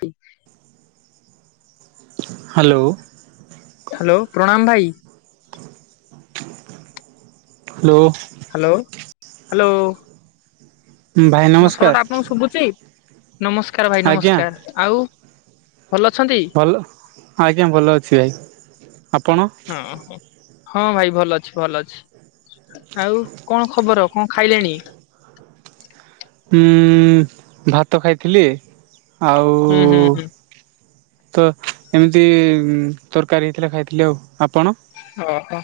Hip hello. Hello. ପ୍ରଣାମ ଭାଇ। Hello. Hello. ଭାଇ ମୋ ନମସ୍କାର। ସ୍ୱରଟା ଆପଣଙ୍କୁ ଶୁଭୁଛି। ନମସ୍କାର, ଭାଇ। ଆଜ୍ଞା ନମସ୍କାର। ଆଉ ଭଲ ଅଛନ୍ତି। ଆଜ୍ଞା। ଭଲ ଅଛି ଭାଇ। ଆପଣ ହଁ ହଁ ଭାଇ, ଭଲ ଅଛି। ଭଲ ଅଛି। ଆଉ କଣ ଖବର? କଣ ଖାଇଲେଣି? ଉଁ ଭାତ ଖାଇଥିଲି। ଆଉ ହୁଁ ହୁଁ ହୁଁ ତ, ଏମିତି ତରକାରୀ ହେଇଥିଲା ଖାଇଥିଲି ଆଉ। ଆପଣ ହଁ,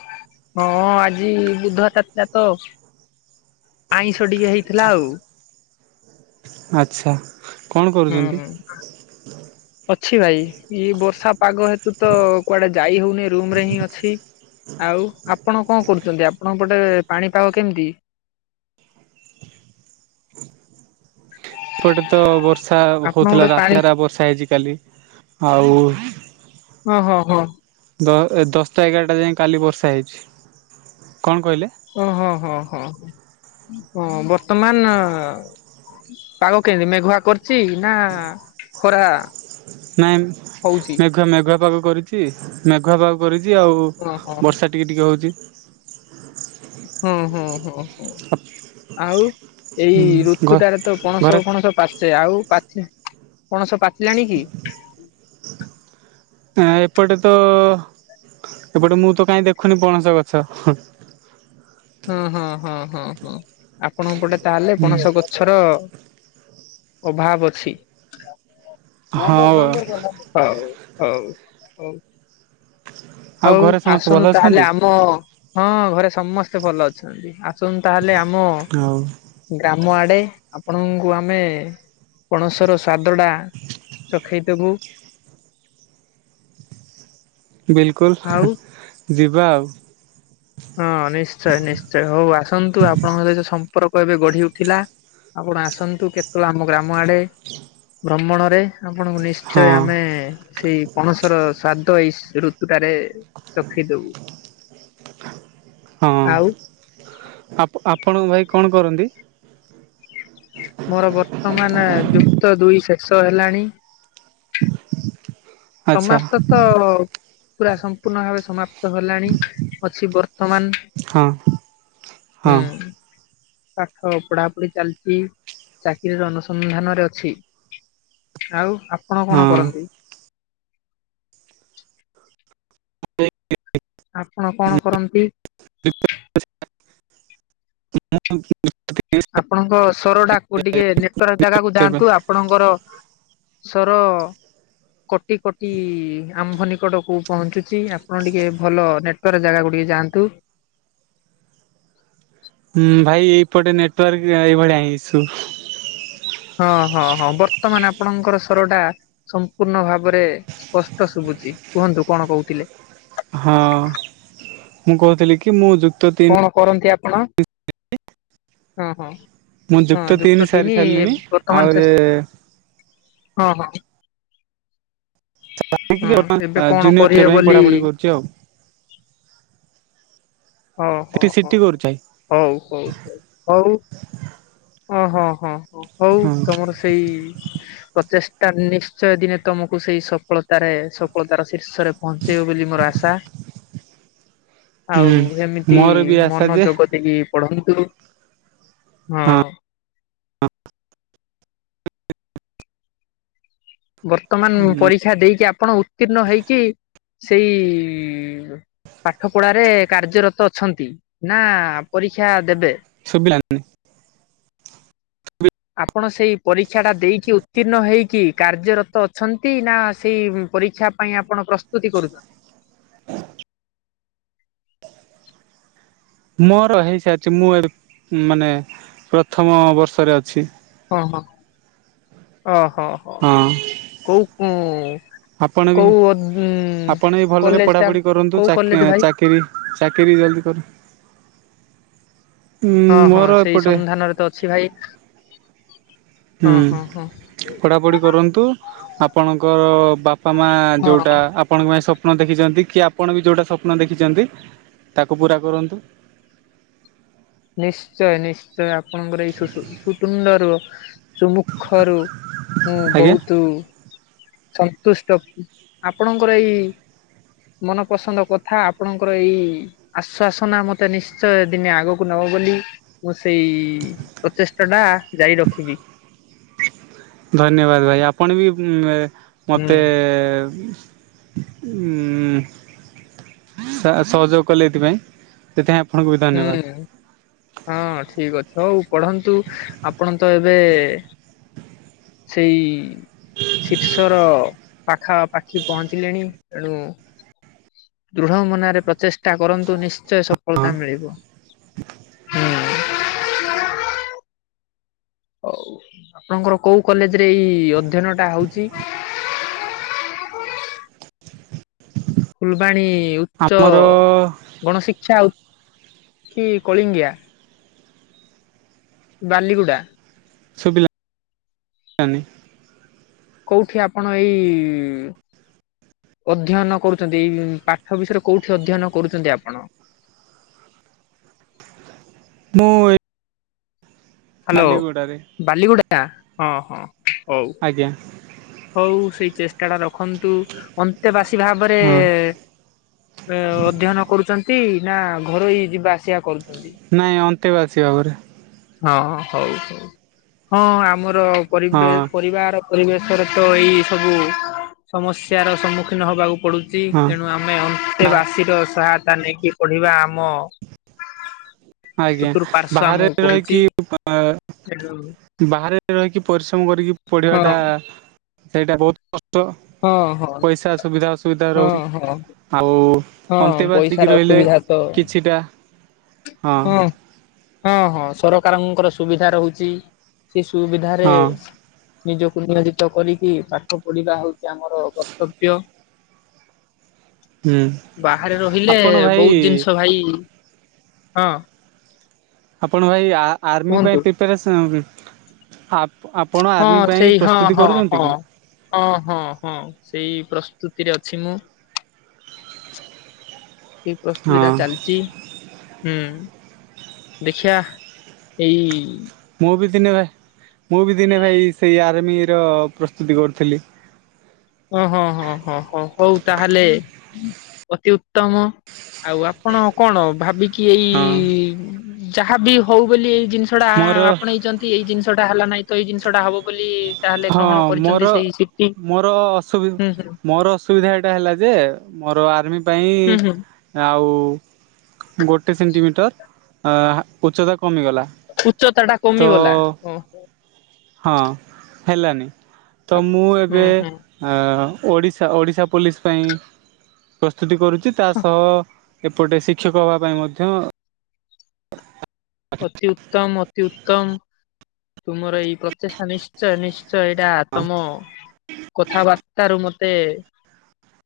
ଆଜି ବୁଧବାରଟା ଥିଲା ତ। ଆଇଁଷ ଟିକେ ହେଇଥିଲା ଆଉ। ଆଚ୍ଛା। କଣ ହୁଁ କରୁଛନ୍ତି ହୁଁ। ଅଛି ଭାଇ। ଇଏ ବର୍ଷା ପାଗ ହେତୁ ତ କୁଆଡେ ଯାଇ ହଉନି। ରୁମ ରେ ହିଁ ଅଛି। ଆଉ ଆପଣ କଣ କରୁଚନ୍ତି? ଆପଣଙ୍କ ପଟେ ପାଣିପାଗ କେମିତି? ଏପଟେ ତ ବର୍ଷା ଆପଣ ହଉଥିଲା। ଗୋଟେ ପାଣି ରାତି ସାରା ବର୍ଷା ହେଇଛି କାଲି। ଆଉ ହଁ ହଁ ହଁ। ଦ ଦଶଟା ଏଗାରଟା ଯାଏ କାଲି ବର୍ଷା ହେଇଛି। କଣ କହିଲେ? ଓହୋ ହଁ ହଁ ହଁ ବର୍ତ୍ତମାନ ଆ ପାଗ କେମତି ମେଘୁଆ କରିଛି ନା ଖରା? ନାଇଁ ହଉଛି ମେଘୁଆ ମେଘୁଆ ପାଗ କରିଚି। ମେଘୁଆ ପାଗ କରିଚି ଆଉ ହଁ ହଁ ହଁ ବର୍ଷା ଟିକେ ଟିକେ ହଉଚି। ହଁ ହଁ ହଁ ହଁ। ଆଉ ଏଇ ହୁଁ ଘ ଋତୁଟାରେ ତ ଘରେ ପଣସ ଫଣସ ପାଚେ ଆଉ ପାଚି ପଣସ ପାଚିଲାଣି କି? ନା ଏପଟେ ତ ଏପଟେ ମୁଁ ତ କାଇଁ ଦେଖୁନି ପଣସ ଗଛ। ହଁ ହଁ ହଁ ହଁ ହଁ ଆପଣଙ୍କ ପଟେ ତାହେଲେ ହୁଁ ପଣସ ଗ ଛର ଅଭାବ ଅଛି। ହୋଉ ହଉ ହୋଉ ହୋଉ। ଆଉ ହଉ ଘରେ ସମସ୍ତେ ଭଲ ଆସନ୍ତୁ ତାହେଲେ ଅଛନ୍ତି? ଆମ ହଁ ଘରେ ସମସ୍ତେ ଭଲ ଅଛନ୍ତି ଆସନ୍ତୁ ତାହେଲେ ଆମ ଆଉ ଗ୍ରାମ ଆଡ଼େ ଆପଣଙ୍କୁ ଆମେ ପଣସର ସ୍ୱାଦଟା ଚଖେଇଦୋବୁ। ବିଲକୁଲ ଆଉ ଯିବା ଆଉ। ହଁ ନିଶ୍ଚୟ ନିଶ୍ଚୟ ହଉ ଆସନ୍ତୁ ଆପଣଙ୍କର ଏଯୋଉ ସ ପରକ ଏବେ ଗଢ଼ି ଉଠିଲା ଆପଣ ଆସନ୍ତୁ କେତେବେଳେ ଆମ ଗ୍ରାମ ଆଡ଼େ। ଭ୍ରମଣରେ। ଆପଣଙ୍କୁ ନିଶ୍ଚୟ ହଁ ଆମେ ସେଇ ପଣସର ସ୍ଵାଦ ଏଇ ସ ଋତୁଟାରେ ଚଖେଇଦୋବୁ। ହଁ ଆଉ ଆପ ଆପଣଙ୍କ ଭାଇ କଣ କରନ୍ତି? ମୋର ବର୍ତ୍ତମାନେ ଯୁକ୍ତ ଦୁଇ ଶେଷ ହେଲାଣି। ଆଚ୍ଛା ସମାପ୍ତ ତ ପୁରା ସମ୍ପୂର୍ଣ୍ଣ ଭାବେ ସମାପ୍ତ ହେଲାଣି ଅଛି ବର୍ ତମାନ ହଁ ହଁ ହୁଁ। ପାଠ ପଢ଼ାପଢ଼ି ଚାଲିଚି ଚାକିରିର ଅନୁସନ୍ଧାନରେ ଅଛି। ଆଉ ଆପଣ କଣ ହଁ। କରନ୍ତି? ଆପଣ କଣ କରନ୍ତି? [unintelligible] [unintelligible] ଆପଣଙ୍କ ସ୍ୱରଟାକୁ ଟିକେ ନେଟୱାର୍କ ଜାଗାକୁ ଯାଆନ୍ତୁ ଆପଣଙ୍କର ସୋର କଟି କଟି ଆମ୍ଭ ନିକଟକୁ ପହଞ୍ଚୁଚି ଆପଣ ଟିକେ ଭଲ ନେ ୱାର ଜାଗାକୁ ଟିକେ ଯାଆନ୍ତୁ। ହୁଁ ଭାଇ ଏଇପଟେ ନେଟୱାର୍କ ଏଇଭଳିଆ ହିଁ ଇସୁ। ହଁ ହଁ ହଁ ବର୍ତ୍ତମାନ ଆପଣଙ୍କର ସୋରଟା ସମ୍ପୂର୍ଣ୍ଣ ଭାବରେ ସ୍ପଷ୍ଟ ଶୁଭୁଛି କୁହନ୍ତୁ କଣ କହୁଥିଲେ। ହଁ ମୁଁ କହୁଥିଲି କି ମୁଁ ଯୁକ୍ତ ତିନି କଣ କରନ୍ତି ଆପଣ? ହଁ ହଁ ମୁଁ ହଁ ଯୁକ୍ତ ସାରି ତିନି ସାରିଲିଣି ବର୍ତ୍ତମାନ ଆହୁରି ଶେଷ ହଁ ହଁ। ହଁ ଏବେ କଣ ଜୁନିୟର ଟିୟର କରିବେ ପାଇଁ ବୋଲି ପଢାପଢି କରୁଛି ଆଉ ହ ହ ହ ସେଠି ସିଟି ହୋଉ କରୁଛି ହୋଉ ହୋଉ ହୋଉ। ଓହଁ ହଁ ହଁ ହୋଉ ହଁ ତମର ସେଇ ପ୍ରଚେଷ୍ଟା ନିଶ୍ଚୟ ଦିନେ ତମକୁ ସେଇ ସଫଳତାରେ, ସଫଳତାର ଶୀର୍ଷରେ ପହଞ୍ଚେଇବ ବୋଲି ମୋର ଆଶା। [unintelligible] ଆଉ ହୁଁ ଏମିତି ମୋର ବି ଆଶା ଯେ ମନୋଜଗତ କି ପଢନ୍ତୁ, ହଁ। ବର୍ତ୍ତମାନ ପରୀକ୍ଷା ଦେଇକି ଆପଣ ଉତ୍ତୀର୍ଣ୍ଣ ହେଇକି, ସେଇ ପାଠ ପଢାରେ କାର୍ଯ୍ୟରତ ଅଛନ୍ତି, ନା ପରୀକ୍ଷା ଦେବେ? ଶୁବିଲାନି। ଆପଣ ସେଇ ପରୀକ୍ଷାଟା ଦେଇକି ଉତ୍ତୀର୍ଣ୍ଣ ହେଇକି କାର୍ଯ୍ୟରତ ଅଛନ୍ତି, ନା ସେଇ ପରୀକ୍ଷା ପାଇଁ ଆପଣ ପ୍ରସ୍ତୁତି କରୁଚନ୍ତି। ମୋର ହେଇସାରିଚି, ମୁଁ ଏ ମାନେ ପ୍ରଥମ ବର୍ଷରେ ଅଛି। ଓ ହୋ, ଓ ହୋ। ହଁ। କୋଉ କୁଁ ଆପଣ ବି, ଆପଣ ବି ଭଲରେ କଲେଜ ଟା ପଢ଼ାପଢ଼ି କରନ୍ତୁ, କୋଉ କଲେଜ ଚାକି ଭାଇ ଚାକିରି ଚାକିରି ବି ଜଲ୍ଦି କରୁ। ହଁ ହଁ ମୋର ସେଇ ଏପଟେ ସନ୍ଧାନରେ ତ ଅଛି ଭାଇ। ହୁଁ, ହଁ ହଁ ହଁ। ପଢ଼ାପଢ଼ି କରନ୍ତୁ, ଆପଣଙ୍କର ବାପ୍ ପା ମା ଯୋଉଟା, ହଁ। ଆପ୍ ଆପଣଙ୍କ ପାଇଁ ସ୍ୱପ୍ନ ଦେଖିଚନ୍ତି, କି ଆପଣ ବି ଯୋଉଟା ସ୍ୱପ୍ନ ଦେଖିଚନ୍ତି, ତାକୁ ପୁରା କରନ୍ତୁ। ନିଶ୍ଚୟ ନିଶ୍ଚୟ, ଆପଣଙ୍କର ଏଇ ସୁ ସୁତୁଣ୍ଡ ରୁ ସୁମୁଖରୁ, ମୁଁ ଆଜ୍ଞା ବହୁତ ସନ୍ତୁଷ୍ଟ, ଆପଣଙ୍କର ଏଇ ମନପସନ୍ଦ କଥା, ଆପଣଙ୍କର ଏଇ ଆଶ୍ଵାସନା, ମତେ ନିଶ୍ଚୟ ଦିନେ ଆଗକୁ ନବ ବୋଲି ମୁଁ ସେଇ ପ୍ରଚେଷ୍ଟା ଟା ଜାରି ରଖିବି। ଧନ୍ୟବାଦ ଭାଇ, ଆପଣ ବି ହୁଁ। ମତେ ଉଁ ଉଁ, ସ ସହଯୋଗ କଲେ ଏଥିପାଇଁ। ସେଥି ପାଇଁ ଆପଣଙ୍କୁ ବି [unintelligible] ହୁଁ, ହଁ ଠିକ୍ ଅଛ, ହଉ ପଢନ୍ତୁ, ଆପଣ ତ ଏବେ ସେଇ ଶୀର୍ଷର ପାଖାପାଖି ପହଞ୍ଚିଲେଣି, ଏଣୁ ଦୃଢ ମନରେ ପ୍ରଚେଷ୍ଟା କରନ୍ତୁ, ନିଶ୍ଚୟ ସଫଳ ତା ମିିଳିବ, ହୁଁ। ଆଉ, ଆପଣଙ୍କର କୋଉ କଲେଜ ରେ ଏଇ ଅଧ୍ୟୟନ ଟା ହଉଚି? ଫୁଲବାଣୀ ଉଚ୍ଚ ଆମର ଗଣଶିକ୍ଷା, କି କଳିଙ୍ଗିଆ? ବାଲିଗୁଡା। ଶୁବିିଲା ନି। କୋଉଠି ଆପଣ ଏଇ ଅଧ୍ୟୟନ କରୁଚନ୍ତି ଶଏଇ ପାଠ ବିଷୟରେ କୋଉଠି ଅଧ୍ୟୟନ କରୁଚନ୍ତି ଆପଣ? ମୁଁ ଏଇ ହାଲୋ ବାଲିଗୁଡା, ହଁ ହଁ ହଉ। ଆଜ୍ଞା। ହଉ ସେଇ ଚେଷ୍ଟା ଟା ରଖନ୍ତୁ, ଅନ୍ତେବାସୀ ଭାବରେ ହଁ ଅଧ୍ୟୟନ କରୁଚନ୍ତି, ନା ଘରୋଇ ଯିବା ଆସିବା କରୁଚନ୍ତି। ନାଇଁ ଅନ୍ତେକୁ ଆସିବା ପରେ। ହଁ ହଉ ହ ହଁ ଆମର ହଁ ପରିବ ପରିବାର ପରିବେଶରେ ତ ଏଇ ସବୁ ସମସ୍ୟାର ସମ୍ମୁଖୀନ ହବାକୁ ପଡ଼ୁଛି ହଁ ଏଣୁ ଆମେ ବାହାରେ ଅନ୍ତେବାସୀର ସହାୟତା ନେଇକି ପଢିବା ଆମ ଆଜ୍ଞା ଚତୁଃପାର୍ଶ୍ଵ ବାହାରେ ଆମକୁ କହୁଛି। ରହିକି କି ବାହାରେ ରହିକି ପରିଶ୍ରମ କରିକି ପଢିବା ହଁ ଟା ସେଇଟା ବହୁତ କଷ୍ଟ। ହଁ ହଁ। ପଇସା ସୁବିଧା ଅସୁବିଧା ହଁ ରହୁଛି ହଁ ଆଉ ହଁ ଅନ୍ତେ ପଇସାର ବାସିକି ରହିଲେ ଅସୁବିଧା ତ କିଛିଟା ହଁ ହଁ ହଁ ସରକାରଙ୍କର ସୁବିଧା ରହୁଛି। ସେ ସୁବିଧାରେ ହଁ ନିଜକୁ ନିୟୋଜିତ କରିକି ପାଠ ପଢିବା ହଉଛି ଆମର କର୍ତ୍ତବ୍ୟ। ହୁଁ ବାହାରେ ରହିଲେ ଆପଣ ଭାଇ ବହୁତ ଜିନିଷ ଭାଇ ହଁ। ଆପଣ ଭାଇ ଆ ଆର୍ମି କୁହନ୍ତୁ ପାଇଁ ପ୍ରିପାରେସନ୍ ଆପଣ ହଁ ଆର୍ମି ସେଇ ପାଇଁ ହଁ ପ୍ରସ୍ତୁତି ହଁ କରୁଛନ୍ତି ହଁ। କି। ହଁ ହଁ ହଁ ସେଇ ପ୍ରସ୍ତୁତିରେ ଅଛି ମୁଁ। କି ପ୍ରସ୍ତୁତି ଟା ହଁ ଚାଲିଚି। ହୁଁ ଦେଖୀଆ ଏଇ ମୁଁ ବି ଦିନେ ଭା ମୁଁ ବି ଦିନେ ଭାଇ ସେଇ ଆର୍ମିର ପ୍ରସ୍ତୁତି କରୁଥିଲି। ଓ ହଁ ହଁ ହଁ ହୋ ହୋଉ ତାହେଲେ ଅତି ଉତ୍ତମ। ଆଉ ଆପଣ କଣ ଭାବି କି ଏଇ ହଁ ଯାହାବି ହୋଉ ବୋଲି ଏଇ ଜିନିଷ ଟା ମୋର ଆପଣେଇଚନ୍ତି। ଠିକ ଏଇ ଜିନିଷଟା ହେଲା ନାହିଁ ତ ଏଇ ଜିନିଷଟା ହବ ବୋଲି ତାହେଲେ ହଁ କଣ ମୋର କରିଚନ୍ତି ସେଇ ସିଟି। ମୋର ଅଶୁବି ହୁଁ ହୁଁ ମୋର ଅସୁବିଧା ଏଇଟା ହେଲା ଯେ ମୋର ଆର୍ମି ପାଇଁ ହୁଁ ହୁଁ ଆଉ ଗୋଟେ ସେଣ୍ଟିମିଟର ଆ ଉଚ୍ଚତା କମିଗଲା। ଉଚ୍ଚତା ଟା ତ କମିଗଲା [unintelligible] ହଁ ହେଲାନି ତ ମୁଁ ହୁଁ ଏବେ ହୁଁ। ଆ ଓଡ଼ିଶା ଓଡ଼ିଶା ପୋଲିସ ପାଇଁ ପ୍ରସ୍ତୁତି କରୁଚି ତା ସଅ ଏପଟେ ଶିକ୍ଷକହବା ପାଇଁ ମଧ୍ୟ ଅତି ଉତ୍ତମ ଅତି ଉତ୍ତମ ତୁମର ଏଇ ପ୍ରଚେଷ୍ଟା ନିଷ୍ ନିଶ୍ଚୟ ନିଶ୍ଚୟ ଏଇଟା ତମ କଥାବାର୍ତ୍ତାରୁ ମତେ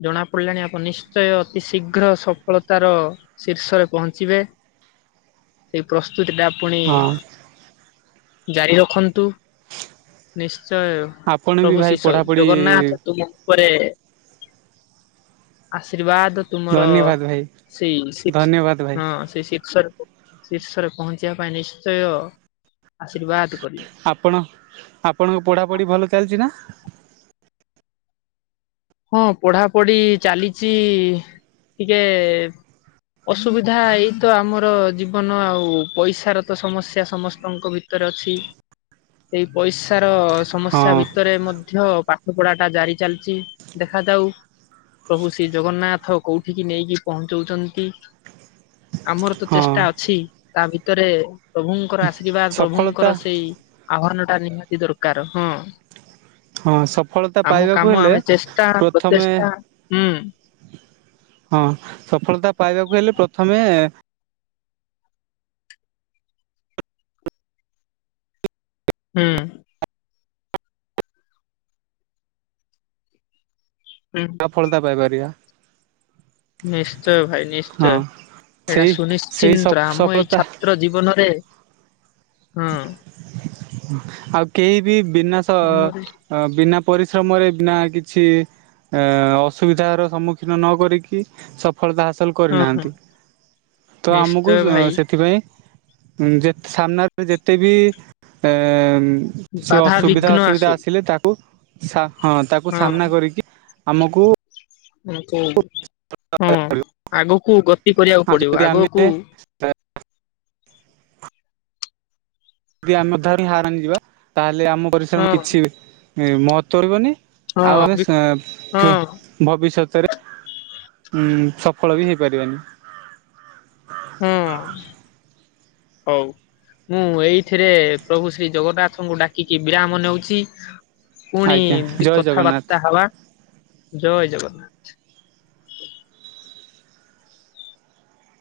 ଜଣାପଡ଼ିଲାଣି ଆପଣ ନିଶ୍ଚୟ ଅତି ଶୀଘ୍ର ସଫଳତାର ଶୀର୍ଷରେ ପହଞ୍ଚିବେ। [unintelligible] ପୁଣି ଜାରି ରଖନ୍ତୁ ନିଶ୍ଚୟ ଆପଣ ବି ପ୍ରଭୁ ଭାଇ ଶିଷ ପଢ଼ାପଢ଼ି ଜଗନ୍ନାଥ ତୁମକୁ ଉପରେ ଆଶୀର୍ବାଦ ତୁମର ଧନ୍ୟବାଦ ଭାଇ ସେଇ ଧନ୍ୟବାଦ ଭାଇ ହଁ ସେ ଶୀର୍ଷକୁ ଶୀର୍ଷରେ ପହଞ୍ଚିବା ପାଇଁ ନିଶ୍ଚୟ ଆଶୀର୍ବାଦ କରିବି। ଆପଣ ଆପଣଙ୍କ ପଢ଼ାପଢ଼ି ଭଲ ଚାଲିଚି ନା। ହଁ ପଢା ପଢି ଚାଲିଚି ଟିକେ ଅସୁବିଧା ଏଇତ ଆମର ଜୀବନ ଆଉ ପଇସାର ତ ସମସ୍ୟା ସମସ୍ତଙ୍କ ଭିତ ତରେ ଅଛି ଏଇ ପଇସାର ସମସ୍ୟା ହଁ ଭିତରେ ମଧ୍ୟ ପାଠ ପଢା ଟା ଜାରି ଚାଲିଚି। ଦେଖାଯାଉ ପ୍ରଭୁ ଶ୍ରୀ ଜଗନ୍ନାଥ କୋଉଠିକି ନେଇକି ପହଁଞ୍ଚଉଚନ୍ତି। ଆମର ତ ହଁ ଚେଷ୍ଟା ଅଛି ତା ଭିତରେ ପ୍ରଭୁଙ୍କର ଆସ ଶ୍ରୀ ବାଦ ସଫଳତା ପ୍ରଭୁଙ୍କର ସେଇ ଆହ୍ଵାନ ଟା ନିହାତି ଦରକାର ହଁ। ହଁ ସଫଳତା ପାଇବାକୁ ହେଲେ ନିଷ୍ଠା ପ୍ରଥମେ ପ୍ରତେଷ୍ଟା ହୁଁ। ହଁ ସଫଳତା ପାଇବାକୁ ହେଲେ ପ୍ରଥମେ ହୁଁ। ହୁଁ। ସଫଳତା ପାଇପାରିବା। ନିଶ୍ଚୟ ଭାଇ ନିଶ୍ଚୟ ହଁ ଏଇଟା ସେଇ ସେଇ ସୁନିଶ୍ଚିନ୍ତର୍ ଆମ ଇ ସଫଳତା ଛା ତ୍ର ଜୀବନରେ ହଁ। ଆଉ କେହି ବି ବିନାଶ ତମରି। ହଁ ବିନା ପରିଶ୍ରମରେ ନା କିଛି ଏ ଅସୁବିଧାର ସମ୍ମୁଖୀନ ନ କରିକି ସଫଳତା ହାସଲ ହଁ ହଁ କରିନାହାନ୍ତି ତ ନିଶ୍ଚୟ ଆମକୁ ଭାଇ ସେଥିପାଇଁ ହୁଁ ଯେତ୍ ସାମ୍ନାରେ ଯେତେ ବି ଏଁ ସ୍ୱ ବାଧା ସୁବିଧା ବିଘ୍ନ ଅସୁବିଧା ଆସୁ ଆସିଲେ ତାକୁ ସା ହଁ ତାକୁ ସାମ୍ନା କରିକି ଆମକୁ ହଁ ଆଗକୁ ଗତି କରିବାକୁ ଆଉ ଯଦି ପଡିବ ଆମେ ଆଗକୁ ଯଦି ଆମେ ତାହା ଲେ ହାରାମ୍ ନିଯିବା ତାହେଲେ ଆମ ହଁ ପରିଶ୍ରମ କିଛି ମହତ୍ୱ ରହିବନି। ଆଉ ହଁ ଆମେ ବି ହଁ [unintelligible] ଭବିଷ୍ୟତରେ ଉଁ ସଫଳତା ବି ହେଇପାରିବାନି। ହୁଁ ହଉ। ମୁଁ ଏଇଥିରେ ପ୍ରଭୁ ଶ୍ରୀ ଜଗନ୍ନାଥଙ୍କୁ ଡାକିକି ବିରାମ ନେଉଚି। ପୁଣି ଆଜ୍ଞା ଜୟ ଜଗନ୍ନାଥ। କଥାବାର୍ତା ହେବା ଜୟ ଜଗନ୍ନାଥ।